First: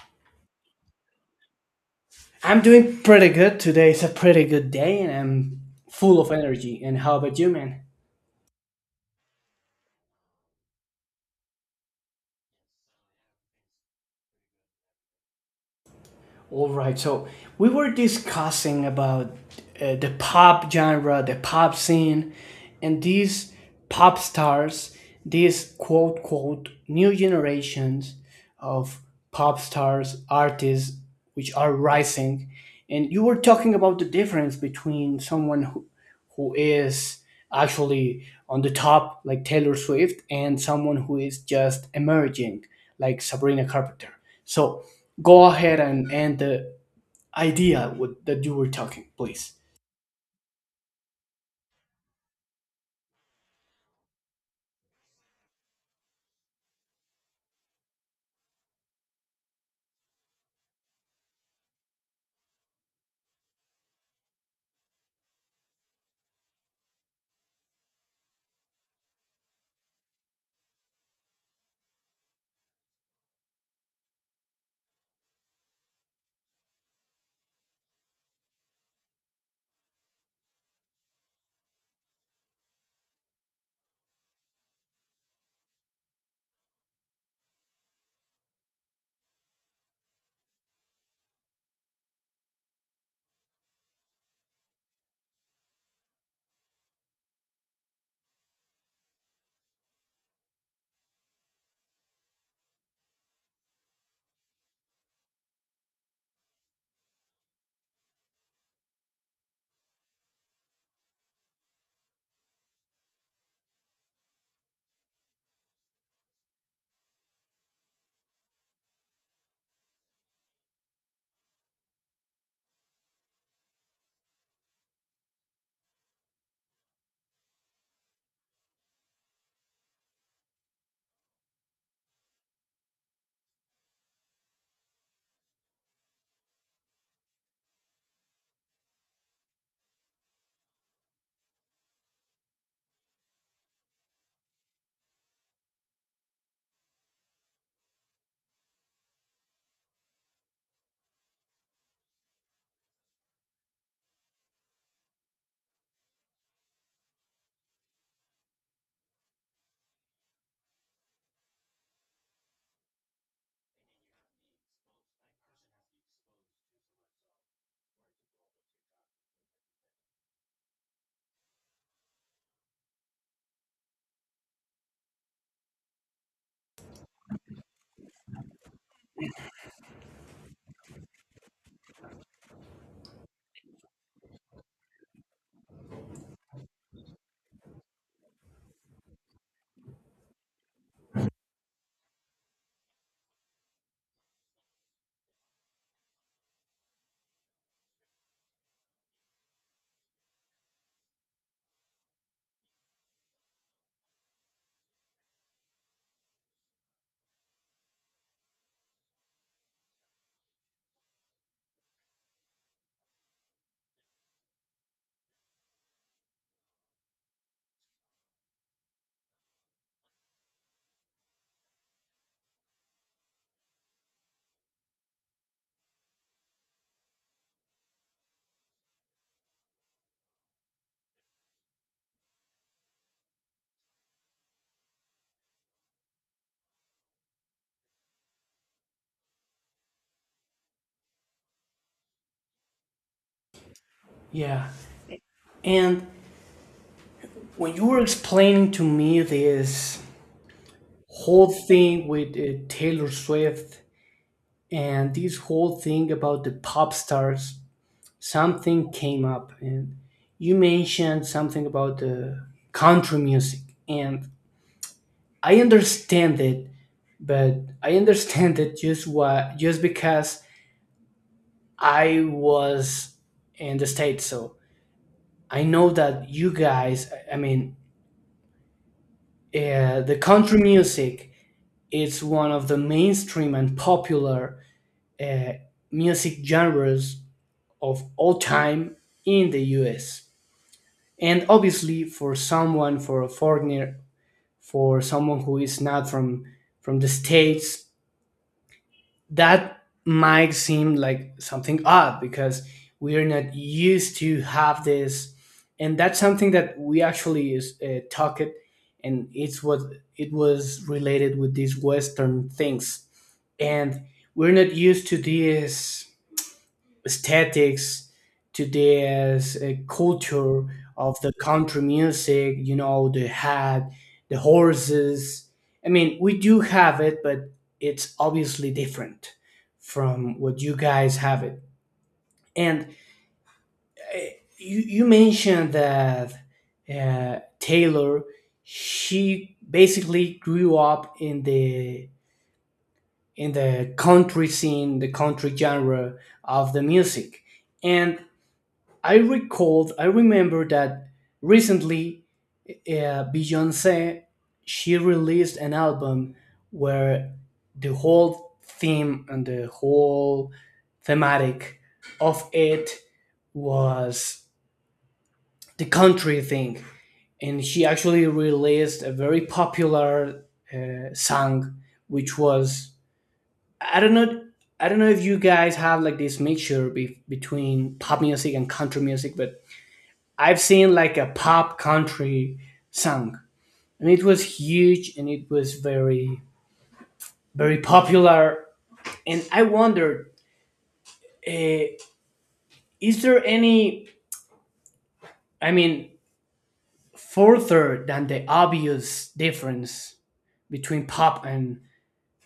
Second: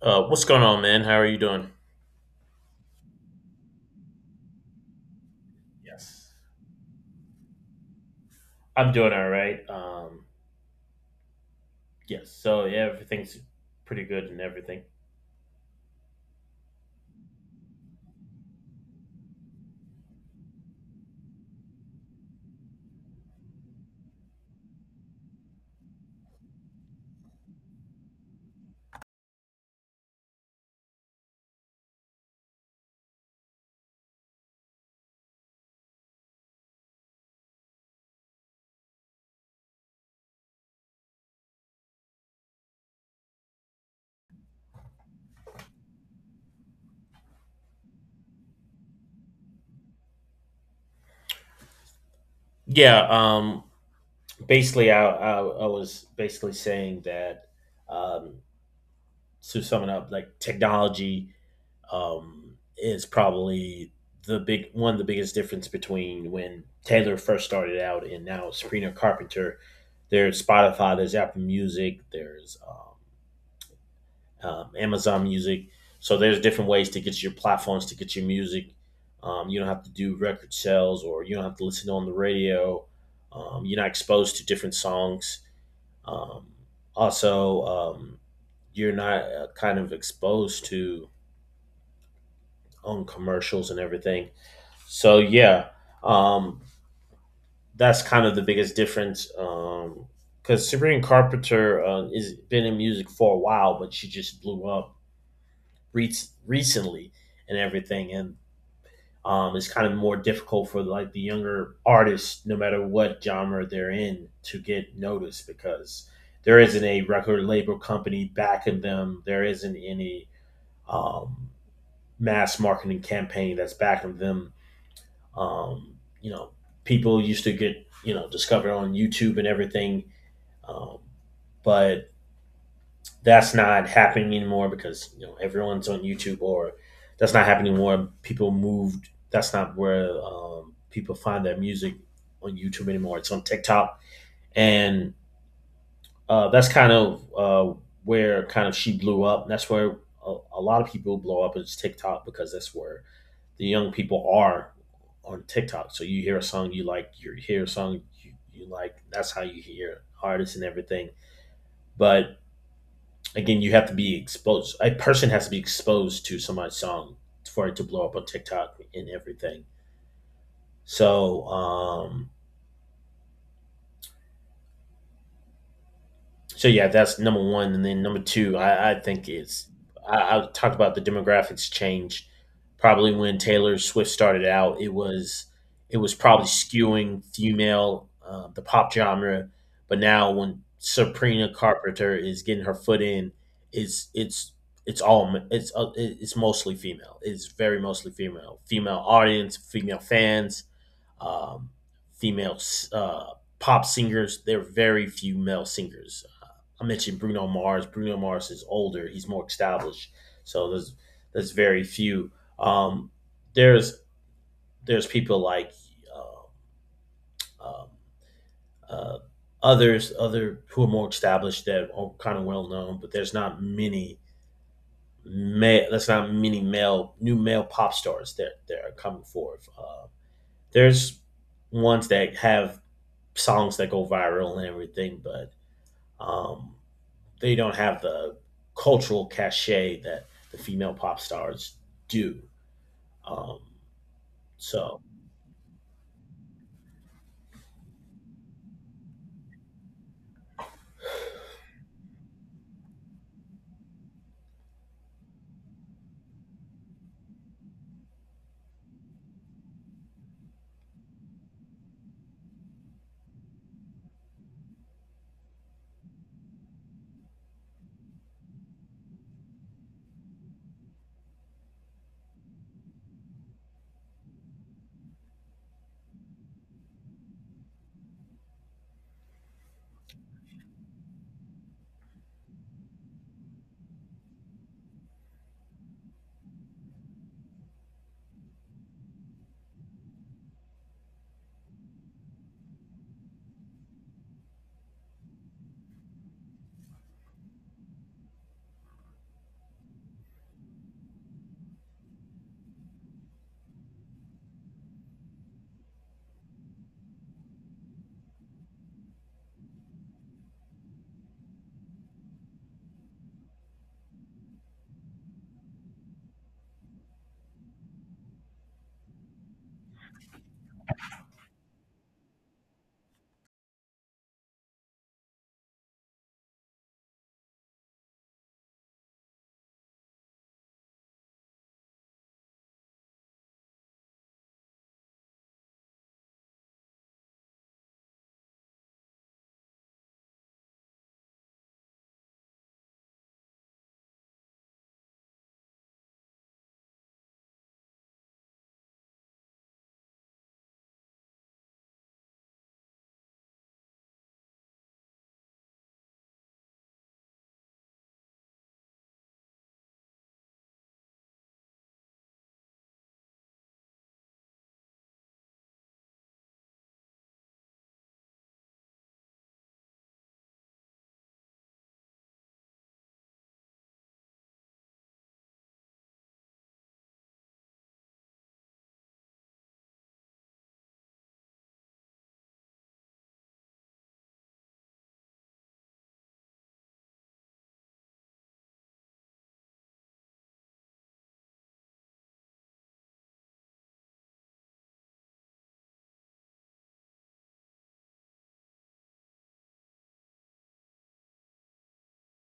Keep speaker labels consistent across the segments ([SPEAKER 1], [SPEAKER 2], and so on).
[SPEAKER 1] What's going on, man? How are you doing?
[SPEAKER 2] I'm doing pretty good. Today is a pretty good day and I'm full of
[SPEAKER 1] Yes.
[SPEAKER 2] energy. And how about you, man?
[SPEAKER 1] I'm doing all right. Yes. So yeah, everything's pretty good and everything.
[SPEAKER 2] All right. So, we were discussing about the pop genre, the pop scene, and these pop stars, these quote quote new generations of pop stars, artists which are rising. And you were talking about the difference between someone who is actually on the top like Taylor Swift and someone who is just emerging like Sabrina Carpenter. So go ahead and end the idea with, that you were talking, please.
[SPEAKER 1] Yeah. Basically, I was basically saying that um, to sum it up, like technology is probably the big one of the biggest difference between when Taylor first started out and now Sabrina Carpenter. There's Spotify, there's Apple Music, there's Amazon Music. So there's different ways to get your platforms to get your music. You don't have to do record sales, or you don't have to listen on the radio. You're not exposed to different songs. Um, Also, you're not kind of exposed to on commercials and everything. So yeah, um, that's kind of the biggest difference. Because Sabrina Carpenter has been in music for a while, but she just blew up re- recently and everything, and it's kind of more difficult for like the younger artists, no matter what genre they're in, to get noticed because there isn't a record label company backing them. There isn't any um, mass marketing campaign that's backing them. Um, you know, People used to get discovered on YouTube and everything, um, but that's not happening anymore because you know everyone's on YouTube or that's not happening anymore. People moved. That's not where people find their music on YouTube anymore. It's on TikTok, and that's kind of where kind of she blew up. And that's where a lot of people blow up is TikTok because that's where the young people are on TikTok. So you hear a song you like, you hear a song you like. That's how you hear artists and everything. But again, you have to be exposed. A person has to be exposed to somebody's song for it to blow up on TikTok and everything. So, um, So yeah, that's number one, and then number two. I think I talked about the demographics change. Probably when Taylor Swift started out, it was probably skewing female, the pop genre, but now when Sabrina Carpenter is getting her foot in, it's it's it's all ma- it's it- it's mostly female. It's very mostly female, female audience, female fans, um, female uh, pop singers. There are very few male singers. I mentioned Bruno Mars. Bruno Mars is older. He's more established. So there's very few. Um, there's there's people like uh, um, uh, others other who are more established that are kind of well known, but there's not many male. That's not many male new male pop stars that are coming forth. There's ones that have songs that go viral and everything, but um, they don't have the cultural cachet that the female pop stars do. Um,
[SPEAKER 2] Yeah.
[SPEAKER 1] so
[SPEAKER 2] And when you were explaining to me this whole thing with Taylor Swift and this whole thing about the pop stars, something came up and you mentioned something about the country music, and I understand it, but I understand it just what just because I was in the states, so I know that you guys. I mean, the country music is one of the mainstream and popular uh, music genres of all time in the U.S. And obviously, for someone, for a foreigner, for someone who is not from the states, that might seem like something odd because we are not used to have this, and that's something that we actually is talked, and it's what it was related with these western things, and we're not used to this aesthetics, to this culture of the country music, you know, the hat, the horses. I mean, we do have it, but it's obviously different from what you guys have it. And uh, you mentioned that Taylor, she basically grew up in the country scene, the country genre of the music. And I remember that recently Beyonce, she released an album where the whole theme and the whole thematic of it was the country thing, and she actually released a very popular song, which was I don't know. I don't know if you guys have like this mixture between pop music and country music, but I've seen like a pop country song, and it was huge, and it was very very popular. And I wondered, uh, is there any? I mean, further than the obvious difference between pop and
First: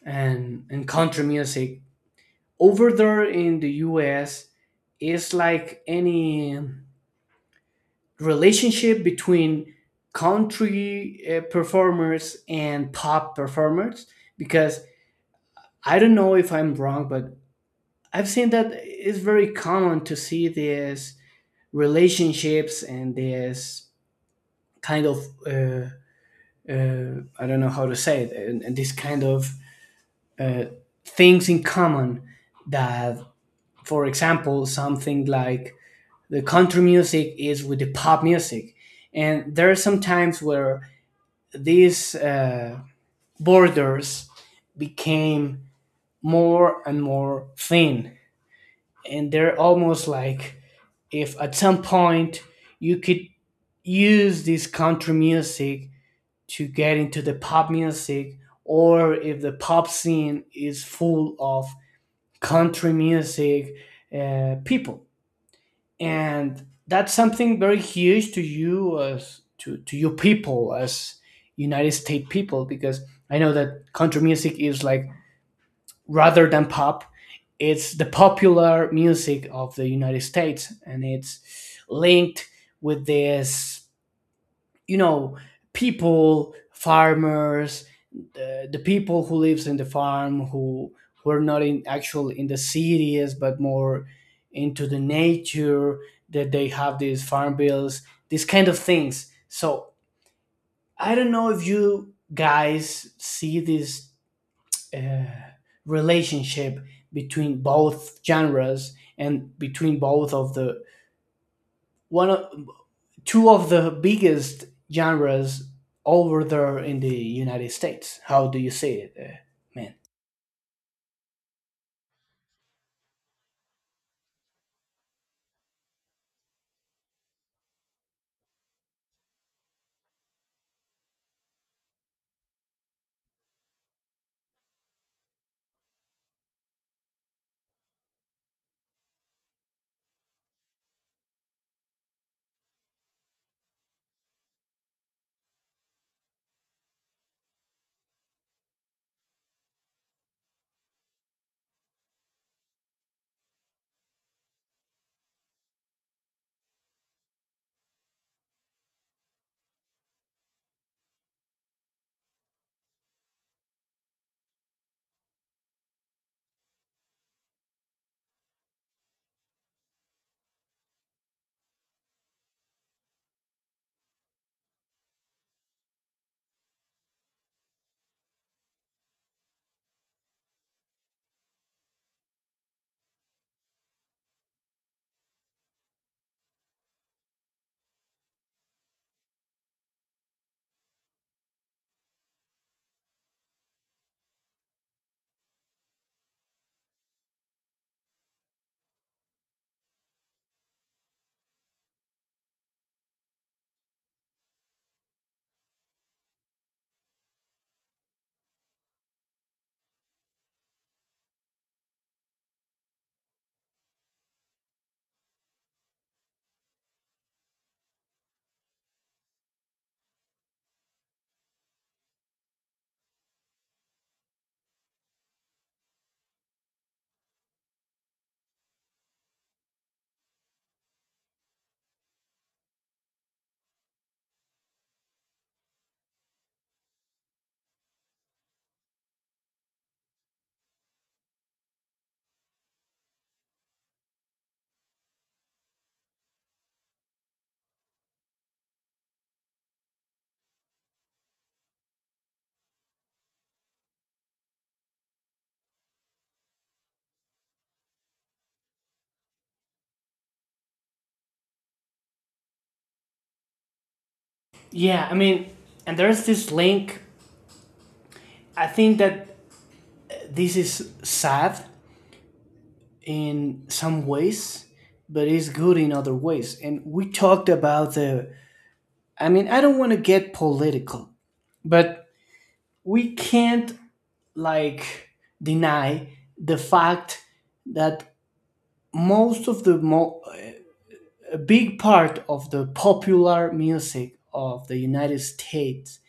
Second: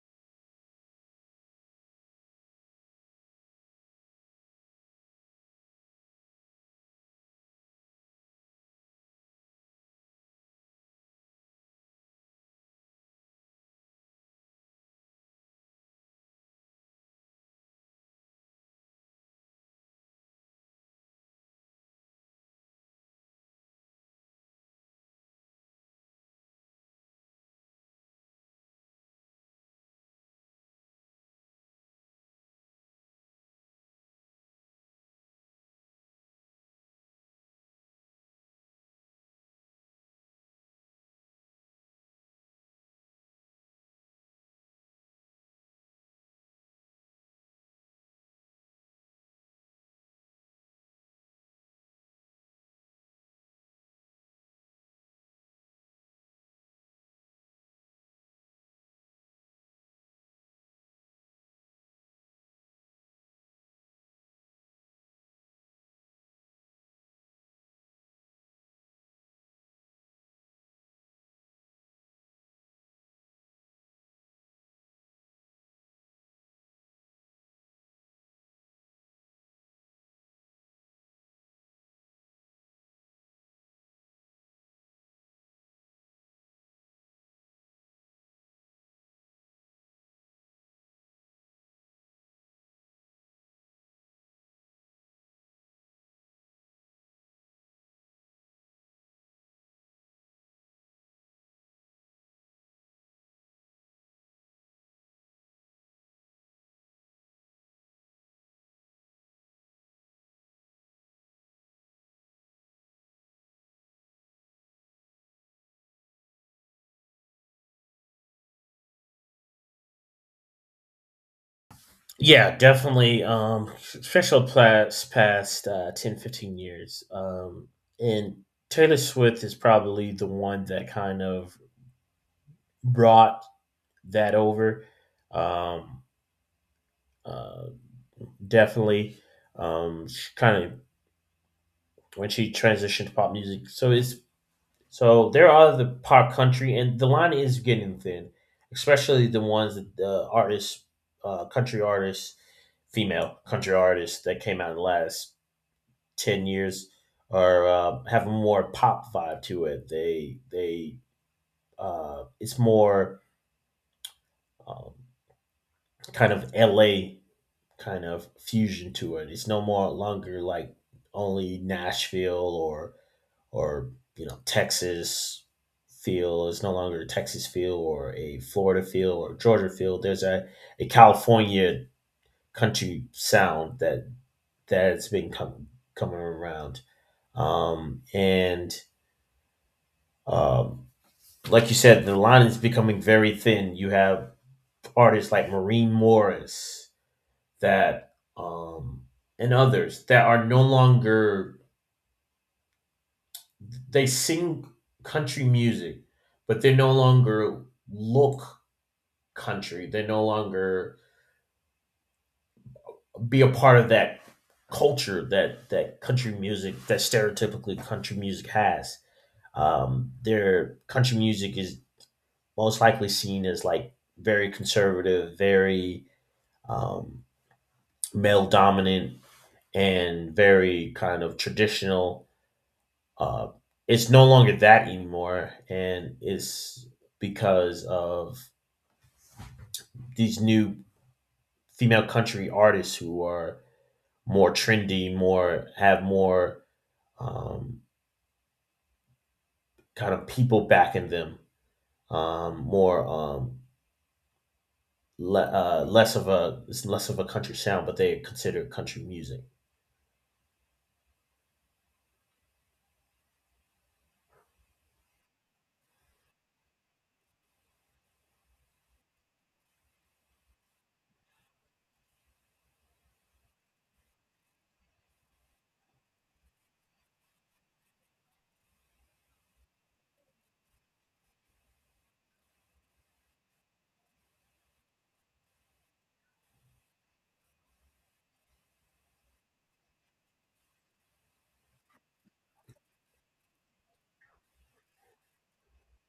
[SPEAKER 2] and country music over there in the U.S., is like any relationship between country performers and pop performers, because I don't know if I'm wrong, but I've seen that it's very common to see these relationships and this kind of I don't know how to say it, and this kind of uh, things in common that, for example, something like the country music is with the pop music, and there are some times where these borders became more and more thin, and they're almost like if at some point you could use this country music to get into the pop music, or if the pop scene is full of country music people. And that's something very huge to you as to you people as United States people, because I know that country music is like, rather than pop, it's the popular music of the United States, and it's linked with this, you know, people, farmers, the people who lives in the farm, who are not in actual in the cities, but more into the nature, that they have these farm bills, these kind of things. So I don't know if you guys see this uh, relationship between both genres, and between both of the one of two of the biggest genres over there in the United States. How do you see it, man?
[SPEAKER 1] yeah, definitely. Especially past 10, 15 years. And Taylor Swift is probably the one that kind of brought that over. Um, uh, Definitely. She kind of when she transitioned to pop music. So there are the pop country, and the line is getting thin, especially the ones that the artists, country artists, female country artists that came out in the last 10 years are have a more pop vibe to it. They it's more um, kind of L.A. kind of fusion to it. It's no more longer like only Nashville or Texas feel is no longer a Texas feel or a Florida feel or a Georgia feel. There's a California country sound that has been coming around, and um, like you said, the line is becoming very thin. You have artists like Maureen Morris that um, and others that are no longer they sing country music, but they no longer look country. They no longer be a part of that culture that country music that stereotypically country music has. Their country music is most likely seen as like very conservative, very um, male dominant, and very kind of traditional. Uh, it's no longer that anymore, and it's because of these new female country artists who are more trendy, more have more um, kind of people backing them, more less of a country sound, but they consider country music.
[SPEAKER 2] Yeah, I mean, and there's this link. I think that this is sad in some ways, but it's good in other ways. And we talked about the. I mean, I don't want to get political, but we can't like deny the fact that most of a big part of the popular music of the United States,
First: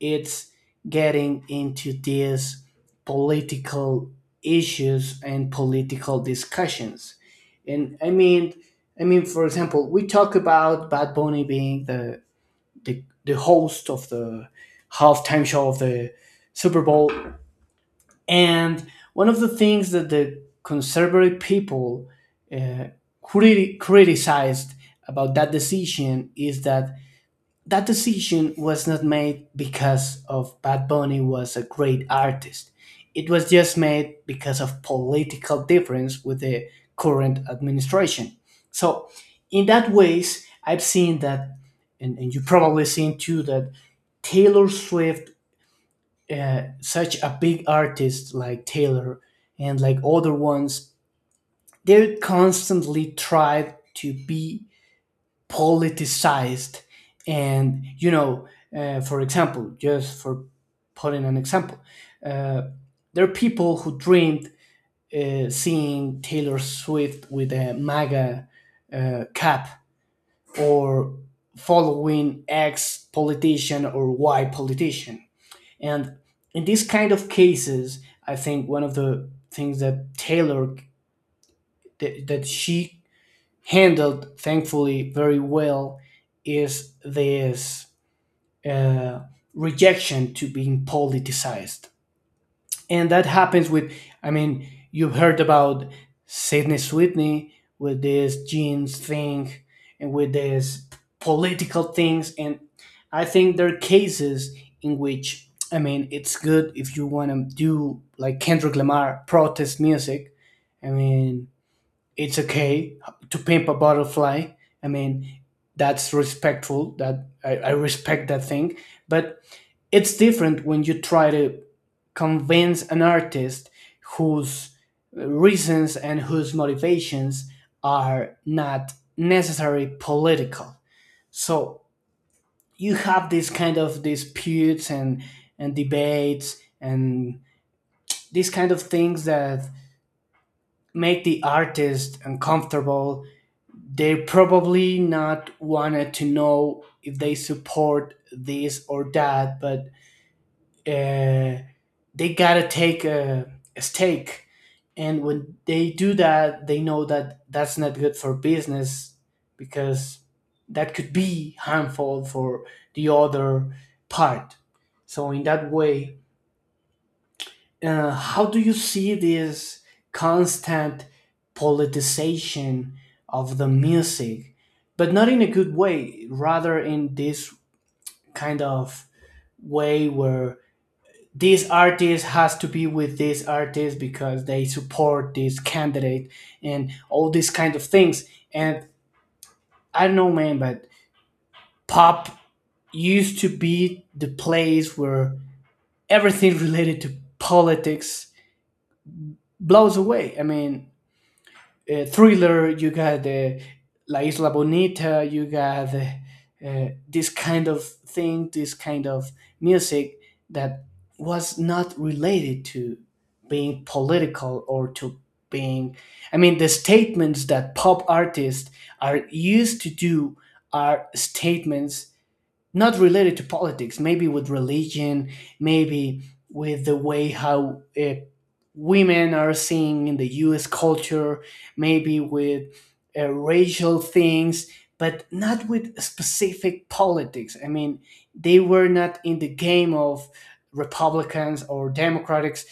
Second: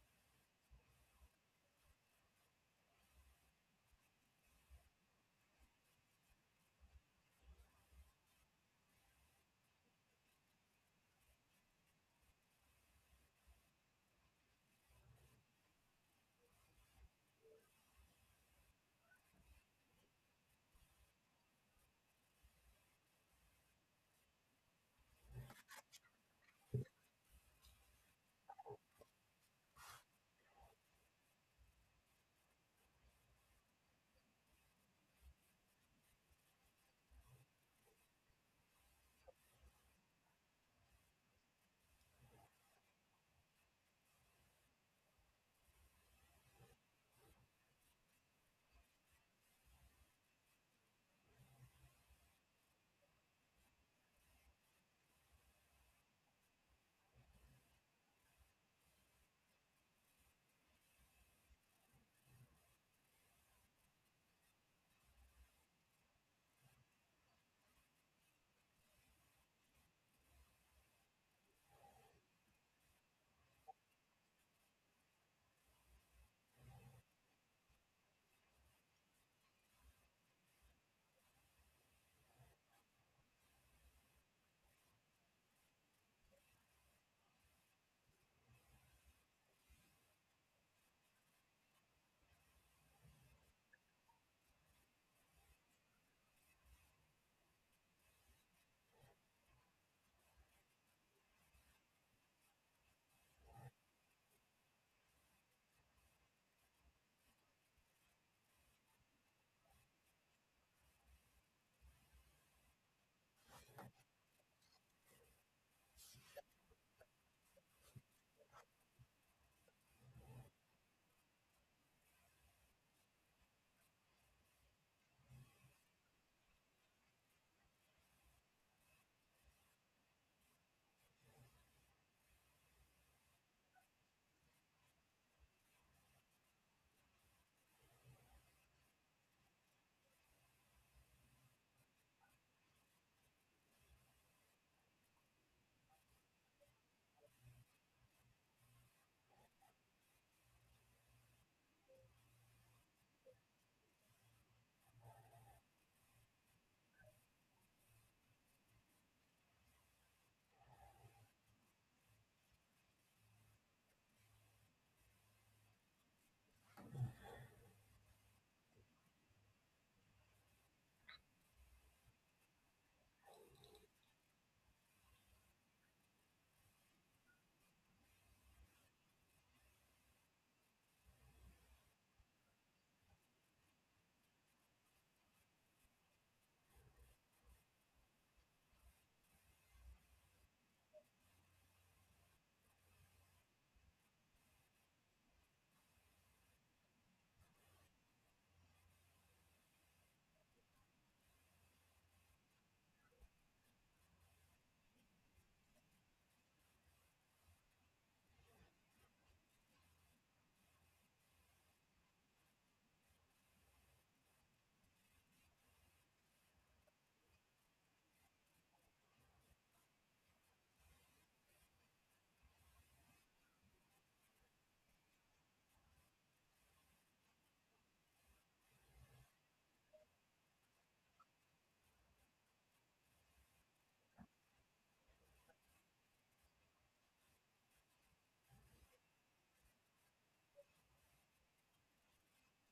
[SPEAKER 2] it's getting into these political issues and political discussions. And I mean, I mean, for example, we talk about Bad Bunny being the the host of the halftime show of the Super Bowl, and one of the things that the conservative people uh, criticized about that decision is that that decision was not made because of Bad Bunny was a great artist. It was just made because of political difference with the current administration. So, in that ways, I've seen that, and you probably seen too that Taylor Swift, such a big artist like Taylor and like other ones, they constantly try to be politicized. And, you know, for example, just for putting an example, uh, there are people who dreamed seeing Taylor Swift with a MAGA cap, or following X politician or Y politician. And in these kind of cases, I think one of the things that that she handled thankfully very well is this uh, rejection to being politicized. And that happens with, I mean, you've heard about Sidney Sweeney with this jeans thing and with this political things. And I think there are cases in which, I mean, it's good if you want to do like Kendrick Lamar protest music. I mean, it's okay to Pimp a Butterfly. I mean, that's respectful, I respect that thing. But it's different when you try to convince an artist whose reasons and whose motivations are not necessarily political. So you have this kind of disputes and debates and these kind of things that make the artist uncomfortable. They probably not wanted to know if they support this or that, but uh, they gotta take a stake, and when they do that, they know that that's not good for business, because that could be harmful for the other part. So in that way, how do you see this constant politicization of the music, but not in a good way, rather in this kind of way where this artist has to be with this artist because they support this candidate and all these kind of things? And I don't know, man, but pop used to be the place where everything related to politics blows away. I mean, Thriller, you got La Isla Bonita, you got this kind of thing, this kind of music that was not related to being political or to being. I mean, the statements that pop artists are used to do are statements not related to politics, maybe with religion, maybe with the way how women are seen in the US culture, maybe with racial things, but not with specific politics. I mean, they were not in the game of Republicans or Democrats.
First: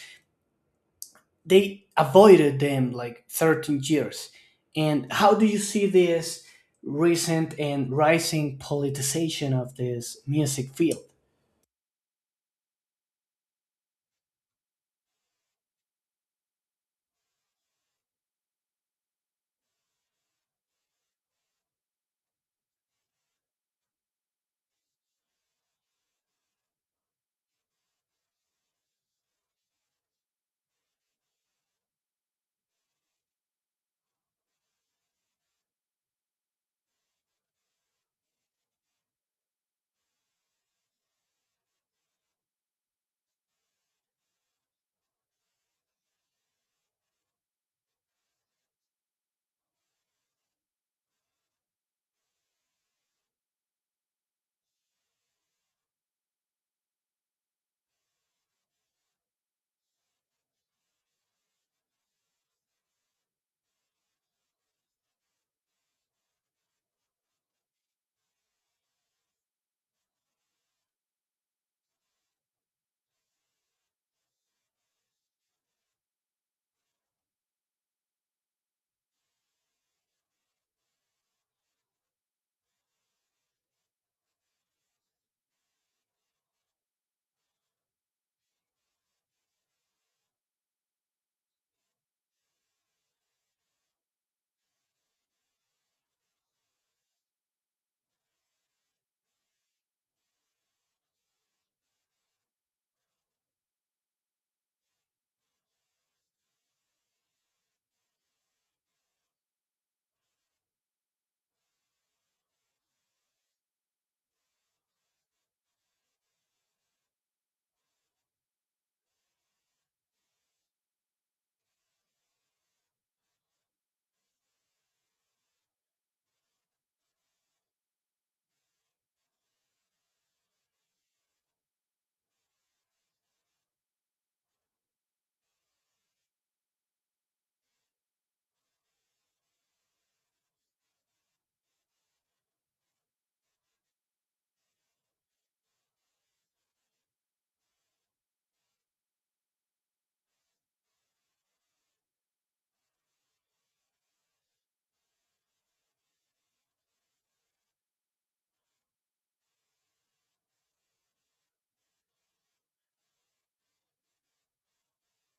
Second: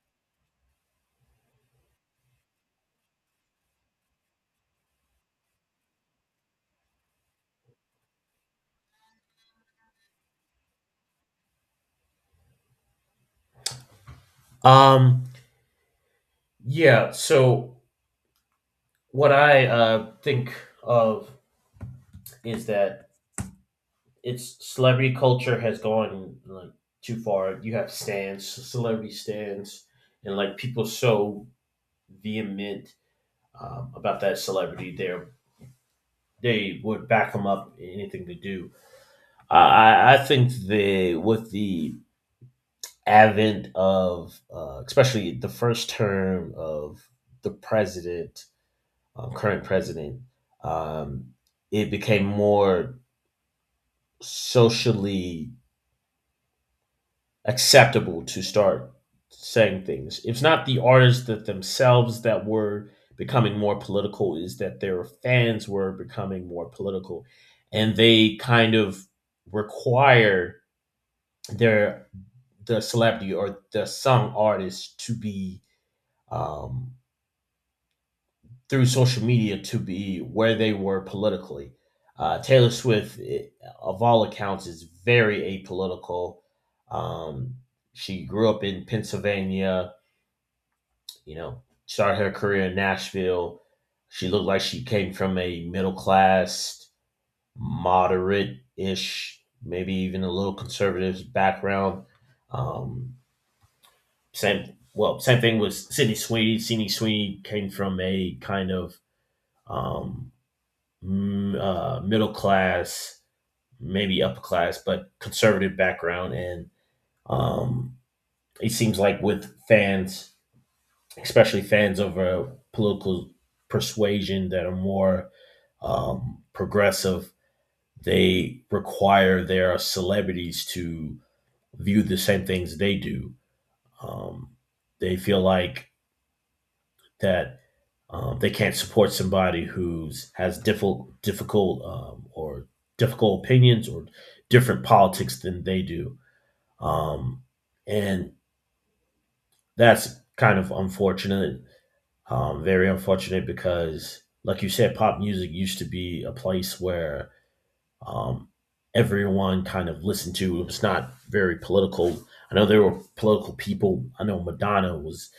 [SPEAKER 2] They avoided them like 13 years. And how do you see this recent and rising politicization of this music field?
[SPEAKER 1] Um, yeah. So what I think of is that it's celebrity culture has gone like too far. You have stands, celebrity stands, and like people so vehement about that celebrity. They would back them up in anything they do. I think the with the advent of especially the first term of the president, current president, um, it became more socially acceptable to start saying things. It's not the artists that themselves that were becoming more political, is that their fans were becoming more political. And they kind of require their the celebrity or the song artist to be um, through social media to be where they were politically. Taylor Swift, of all accounts, is very apolitical. Um, she grew up in Pennsylvania, started her career in Nashville. She looked like she came from a middle class, moderate ish, maybe even a little conservative background. Um, Same, well, same thing with Sydney Sweeney. Sydney Sweeney came from a kind of um, middle class, maybe upper class, but conservative background. And um, it seems like with fans, especially fans of a political persuasion that are more progressive, they require their celebrities to view the same things they do. Um, they feel like that they can't support somebody who's has difficult opinions or different politics than they do, um, and that's kind of unfortunate. Very unfortunate because, like you said, pop music used to be a place where um, everyone kind of listened to. It was not very political. I know there were political people. I know Madonna was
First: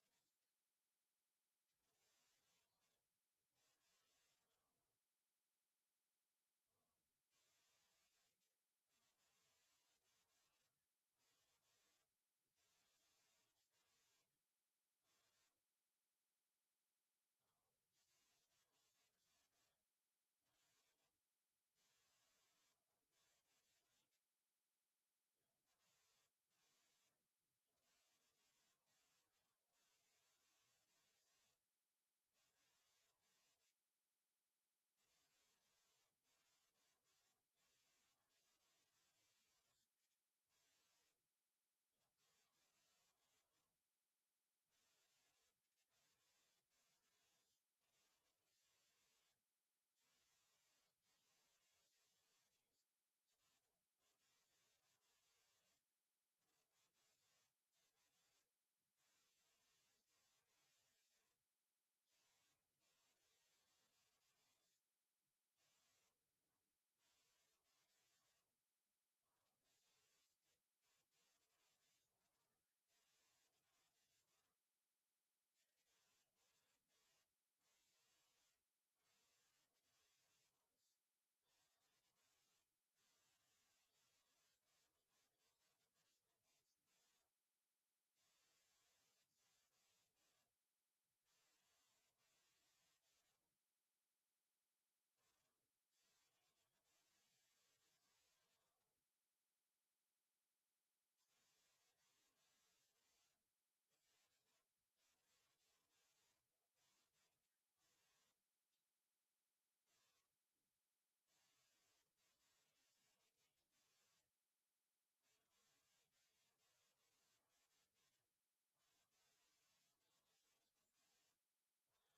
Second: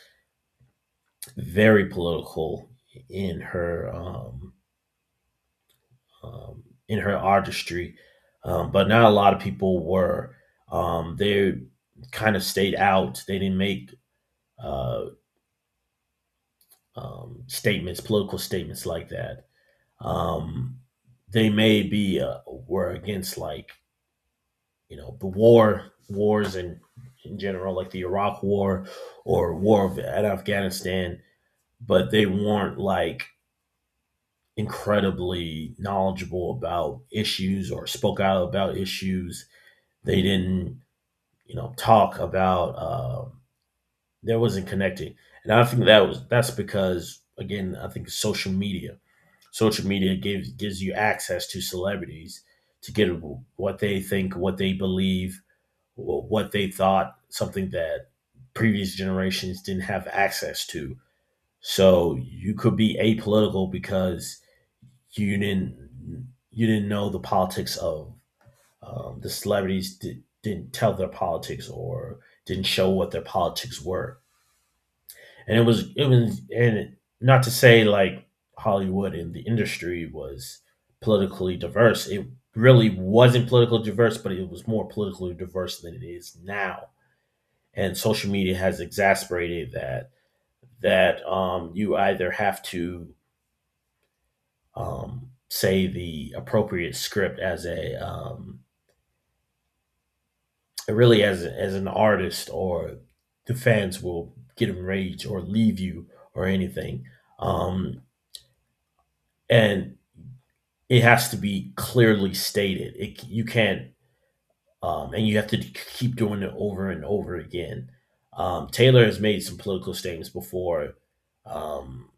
[SPEAKER 1] very political in her um, um, in her artistry, but not a lot of people were. They kind of stayed out. They didn't make uh, statements, political statements like that. Um, they may be were against like the wars in general, like the Iraq War or War at Afghanistan, but they weren't like incredibly knowledgeable about issues or spoke out about issues. They didn't talk about there wasn't connecting, and I think that's because again I think social media gives you access to celebrities to get what they think, what they believe, what they thought, something that previous generations didn't have access to. So you could be apolitical because you didn't you didn't know the politics of the celebrities didn't tell their politics or didn't show what their politics were, and it was and not to say like Hollywood and the industry was politically diverse. It really wasn't politically diverse, but it was more politically diverse than it is now. And social media has exasperated that you either have to say the appropriate script as a, really, as an artist, or the fans will get enraged or leave you or anything. Um, and it has to be clearly stated. It You can't, and you have to keep doing it over and over again. Taylor has made some political statements before um,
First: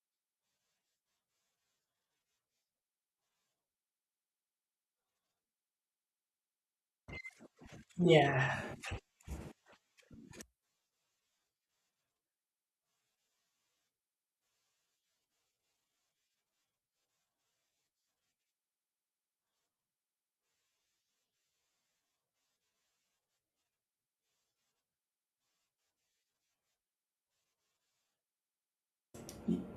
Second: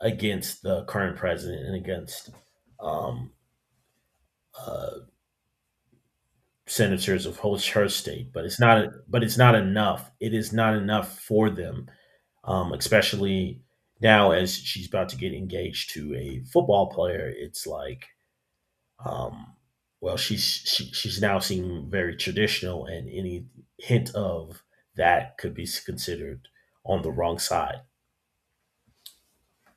[SPEAKER 1] against the current president and against um, uh, senators of her state, but it's
[SPEAKER 2] Yeah,
[SPEAKER 1] not. But it's not enough. It is not enough for them, especially now as she's about to get engaged to a football player. It's like, Um, well, she's now seeming very traditional, and any hint of that could be considered on the wrong side.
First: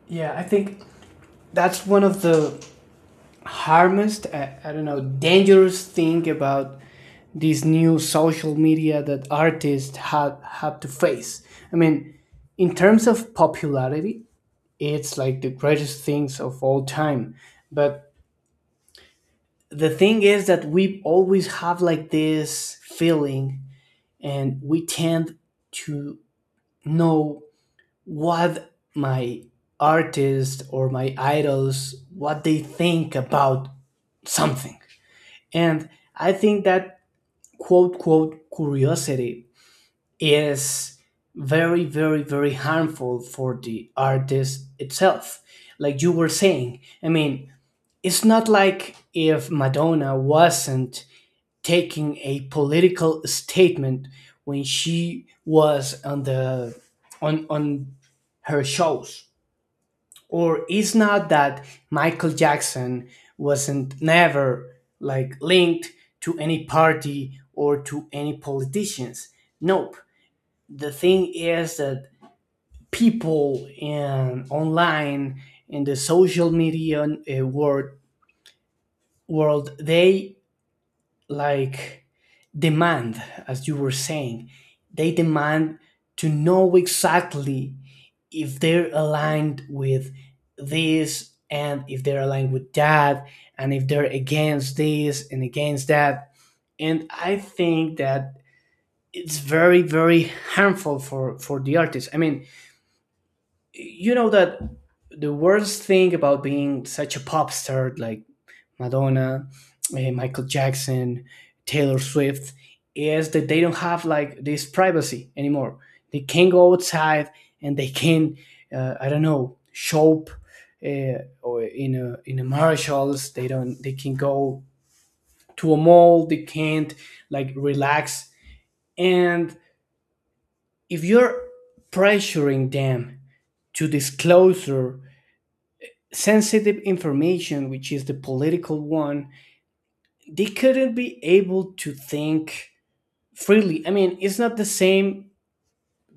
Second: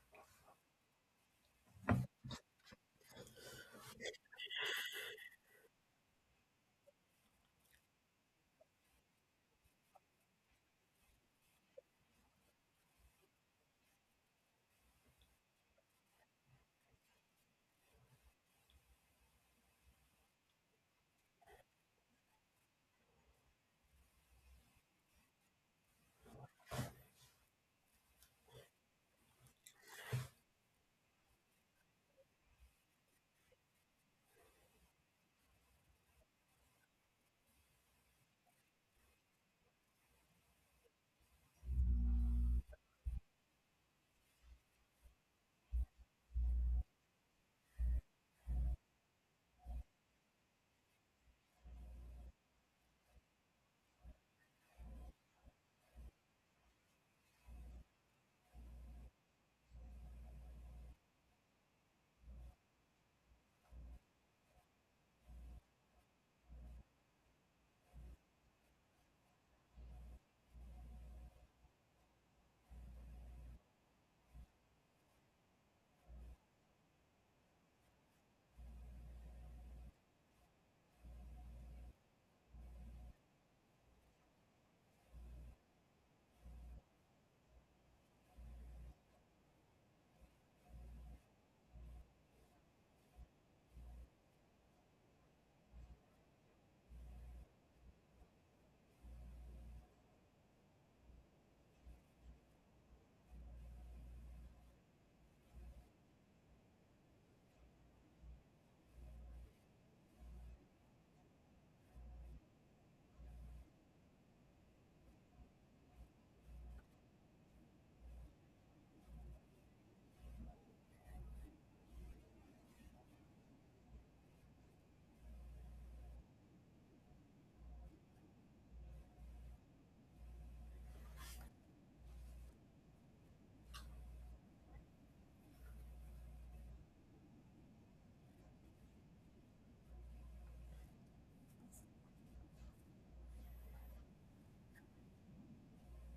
[SPEAKER 2] yeah. I think that's one of the harmest, I don't know, dangerous thing about these new social media that artists have to face. I mean, in terms of popularity, it's like the greatest things of all time. But the thing is that we always have like this feeling, and we tend to know what my artist or my idols what they think about something. And I think that quote quote curiosity is very very very harmful for the artist itself. Like you were saying, I mean, it's not like if Madonna wasn't taking a political statement when she was on the on her shows, or it's not that Michael Jackson wasn't never like linked to any party or to any politicians. Nope. The thing is that people in online in the social media world they like demand, as you were saying, they demand to know exactly if they're aligned with this, and if they're aligned with that, and if they're against this and against that. And I think that it's very very harmful for the artist. I mean, you know that the worst thing about being such a pop star like Madonna, eh, Michael Jackson, Taylor Swift, is that they don't have like this privacy anymore. They can go outside and they can, I don't know, shop or in a marshals. They don't. They can go to a mall. They can't like relax. And if you're pressuring them to disclose sensitive information, which is the political one, they couldn't be able to think freely. I mean, it's not the same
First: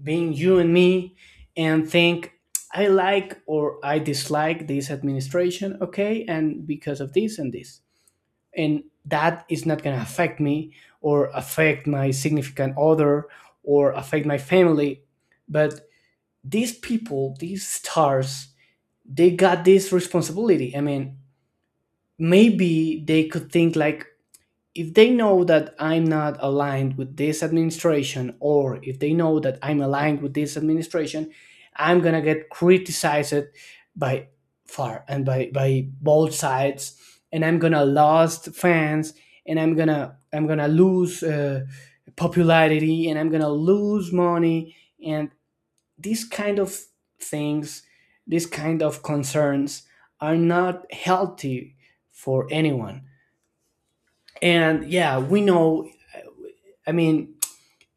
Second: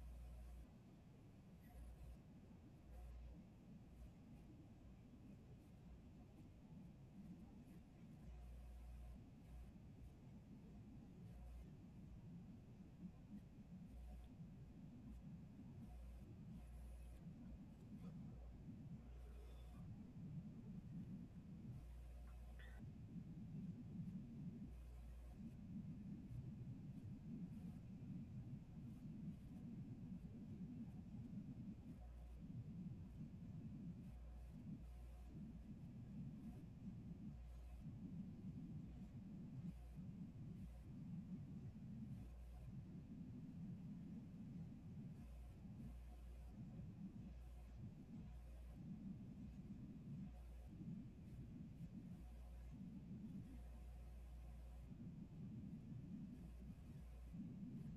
[SPEAKER 2] being you and me and think I like or I dislike this administration, okay, and because of this and this. And that is not going to affect me, or affect my significant other, or affect my family. But these people, these stars, they got this responsibility. I mean, maybe they could think like if they know that I'm not aligned with this administration, or if they know that I'm aligned with this administration, I'm gonna get criticized by far and by both sides, and I'm gonna lost fans, and I'm gonna lose popularity, and I'm gonna lose money, and these kind of things, these kind of concerns are not healthy for anyone. And yeah, we know. I mean,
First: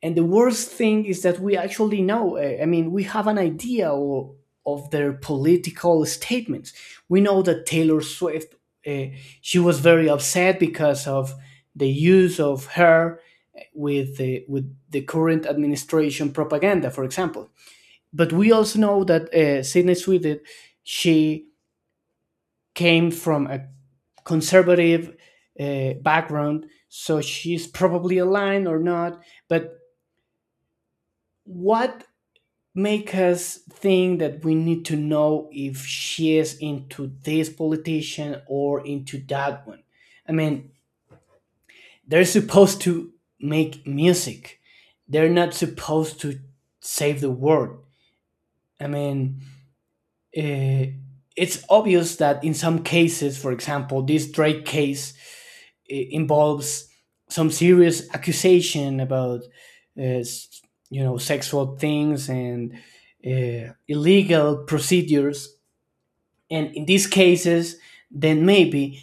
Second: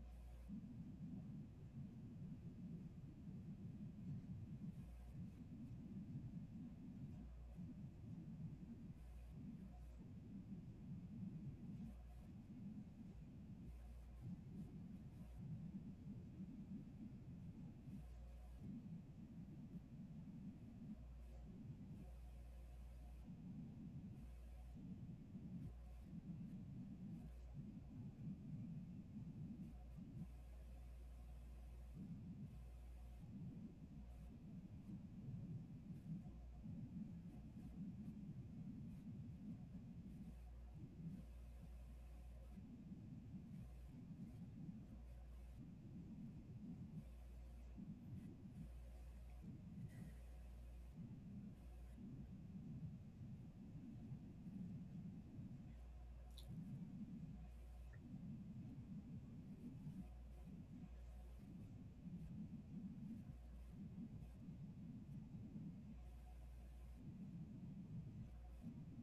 [SPEAKER 2] and the worst thing is that we actually know. I mean, we have an idea of their political statements. We know that Taylor Swift, uh, she was very upset because of the use of her with with the current administration propaganda, for example. But we also know that Sidney Swift, she came from a conservative background, so she's probably aligned or not. But what make us think that we need to know if she is into this politician or into that one? I mean, they're supposed to make music, they're not supposed to save the world. I mean, uh, it's obvious that in some cases, for example, this Drake case involves some serious accusation about, uh, s- you know, sexual things and illegal procedures. And in these cases, then maybe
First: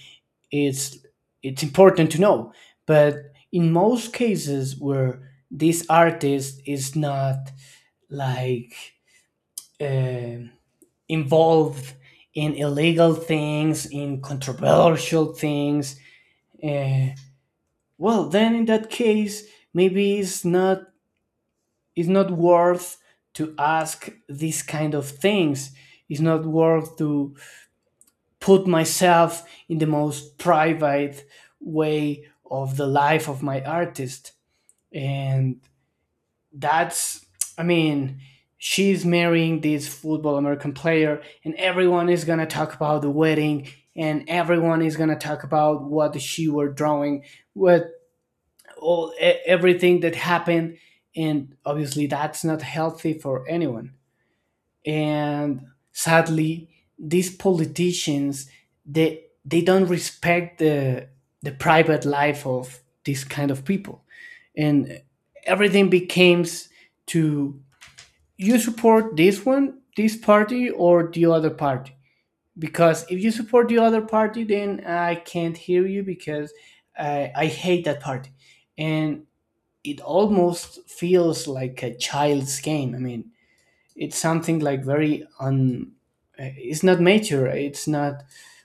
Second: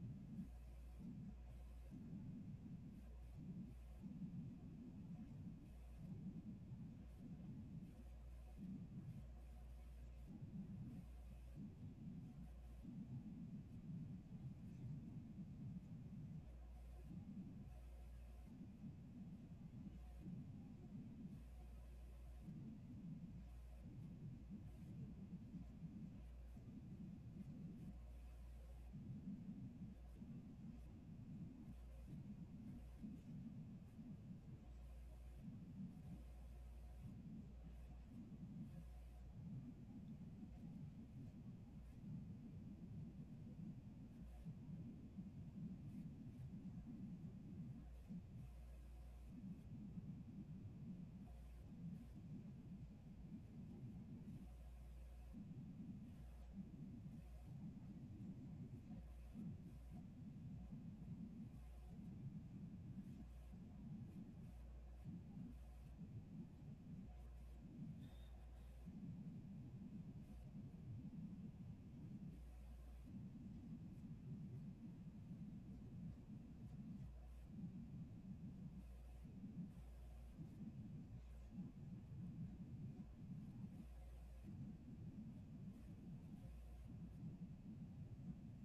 [SPEAKER 2] it's it's important to know. But in most cases where this artist is not like. um involved in illegal things, in controversial things, uh, well, then in that case, maybe it's not worth to ask these kind of things. It's not worth to put myself in the most private way of the life of my artist. And that's, I mean, she's marrying this football american player and everyone is going to talk about the wedding, and everyone is going to talk about what she were drawing, what, all everything that happened, and obviously that's not healthy for anyone. And sadly, these politicians, they don't respect the private life of these kind of people. And everything becomes to, you support this one, this party, or the other party. Because if you support the other party, then I can't hear you because I hate that party. And it almost feels like a child's game. I mean, it's something like very un. It's not mature. It's not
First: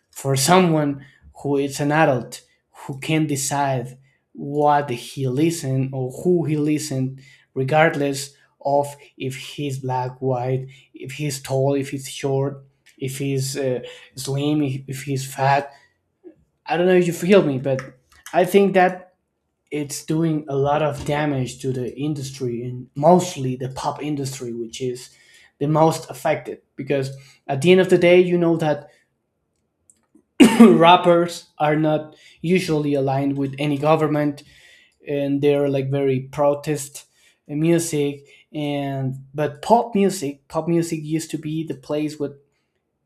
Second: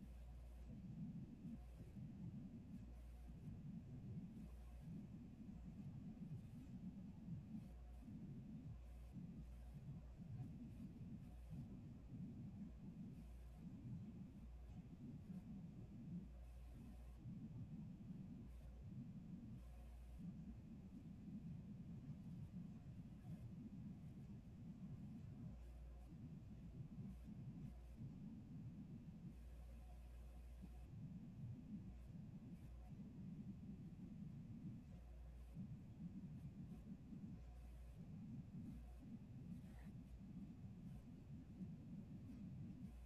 [SPEAKER 2] for someone who is an adult who can decide what he listen or who he listen, regardless of if he's black, white, if he's tall, if he's short, if he's slim, if he's fat. I don't know if you feel me, but I think that it's doing a lot of damage to the industry, and mostly the pop industry, which is the most affected because at the end of the day, you know that rappers are not usually aligned with any government, and they're like very protest music. And but pop music, pop music used to be the place with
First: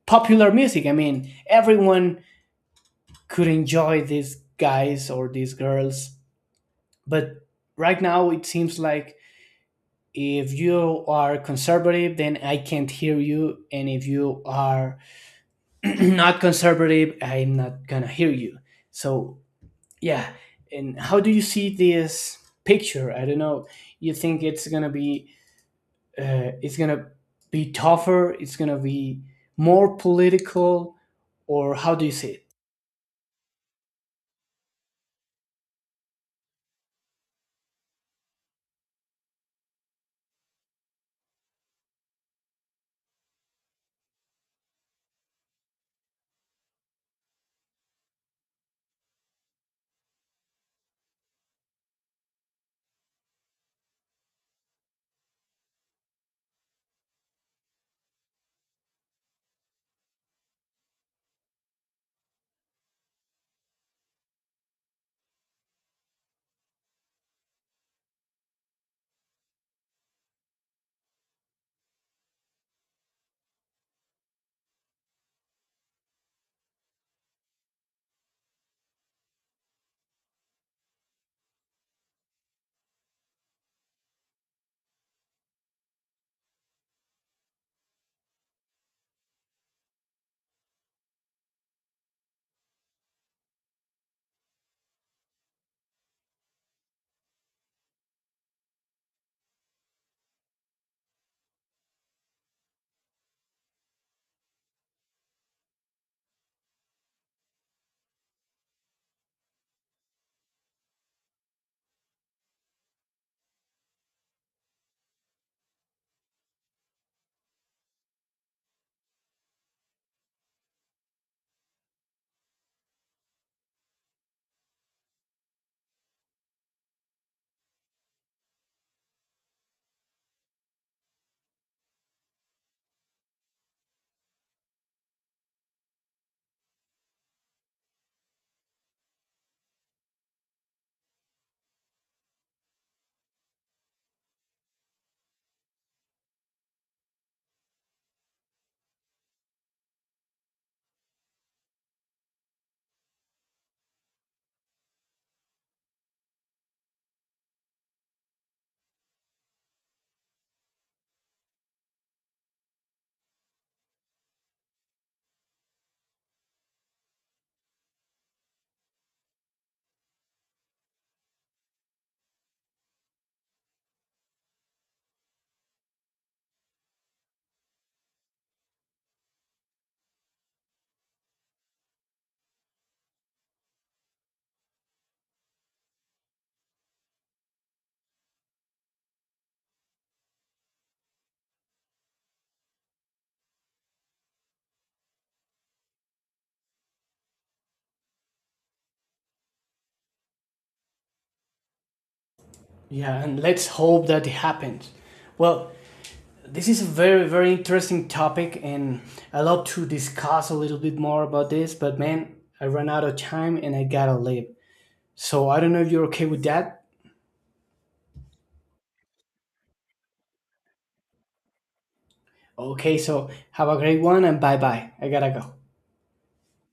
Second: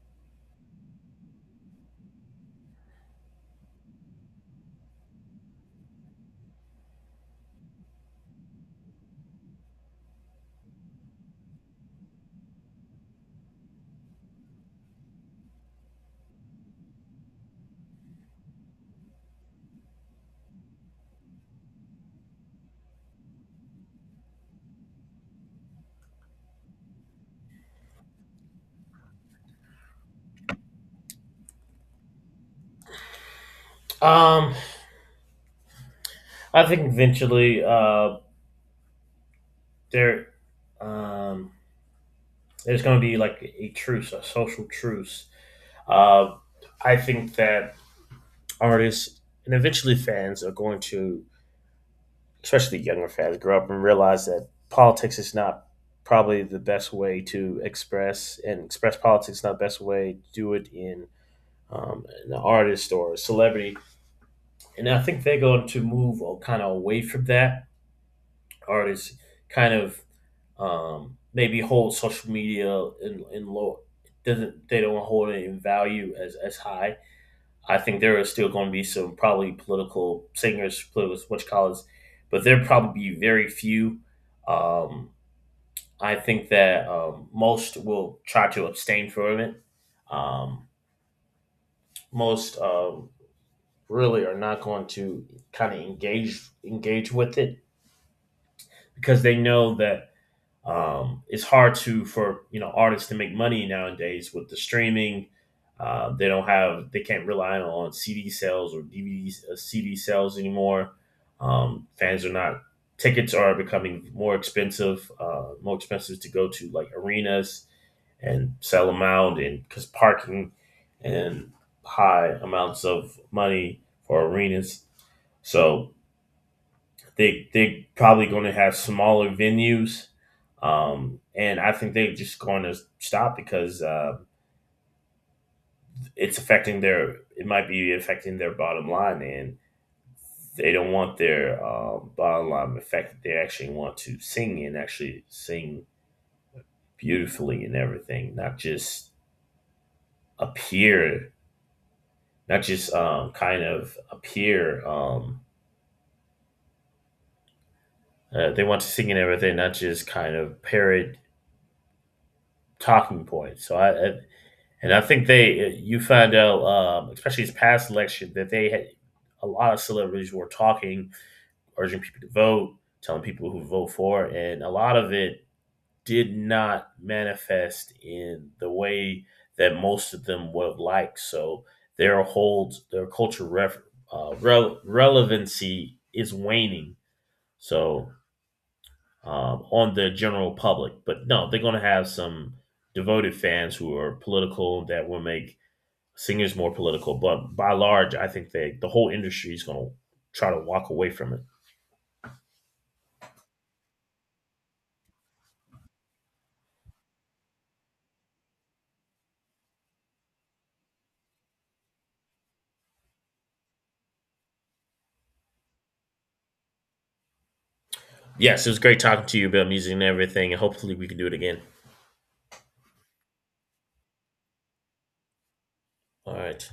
[SPEAKER 2] popular music. I mean, everyone could enjoy these guys or these girls. But right now it seems like if you are conservative, then I can't hear you, and if you are not conservative, I'm not gonna hear you. So yeah, and how do you see this picture? I don't know. You think it's gonna be, it's gonna be tougher, it's gonna be more political, or how do you see it?
[SPEAKER 1] Um, I think eventually, there, um, there's going to be like a truce, a social truce. Uh, I think that artists and eventually fans are going to, especially younger fans, grow up and realize that politics is not probably the best way to express, and express politics is not the best way to do it in an artist or a celebrity. And I think they're going to move kind of away from that. Artists kind of maybe hold social media in low, doesn't, they don't hold it in value as high. I think there are still going to be some probably political singers, political what, but there will probably be very few. Um, I think that most will try to abstain from it. Um, most really are not going to kind of engage with it because they know that it's hard to for artists to make money nowadays with the streaming. They don't have they can't rely on CD sales or DVD CD sales anymore. Fans are not, tickets are becoming more expensive to go to like arenas and sell them out, and because parking and high amounts of money for arenas. So they probably going to have smaller venues, and I think they're just going to stop because it's affecting their. It might be affecting their bottom line, and they don't want their bottom line affected. They actually want to sing and actually sing beautifully and everything, not just appear, not just kind of appear. They want to sing and everything, not just kind of parrot talking points. So I And I think you find out, especially this past election, that they had a lot of celebrities were talking, urging people to vote, telling people who to vote for, and a lot of it did not manifest in the way that most of them would have liked. So their culture relevancy is waning. So on the general public, but no, they're going to have some devoted fans who are political that will make singing's more political, but by large, I think the whole industry is gonna try to walk away from it.
[SPEAKER 2] Yeah, and let's hope that it happens. Well, this is a very interesting topic, and I love to discuss a little bit more about this, but man, I ran out of time and I gotta leave. So I don't know if you're okay with that.
[SPEAKER 1] Yes, it was great talking to you about music and everything, and hopefully we can do it again.
[SPEAKER 2] Okay, so have a great one, and bye bye, I gotta go.
[SPEAKER 1] All right.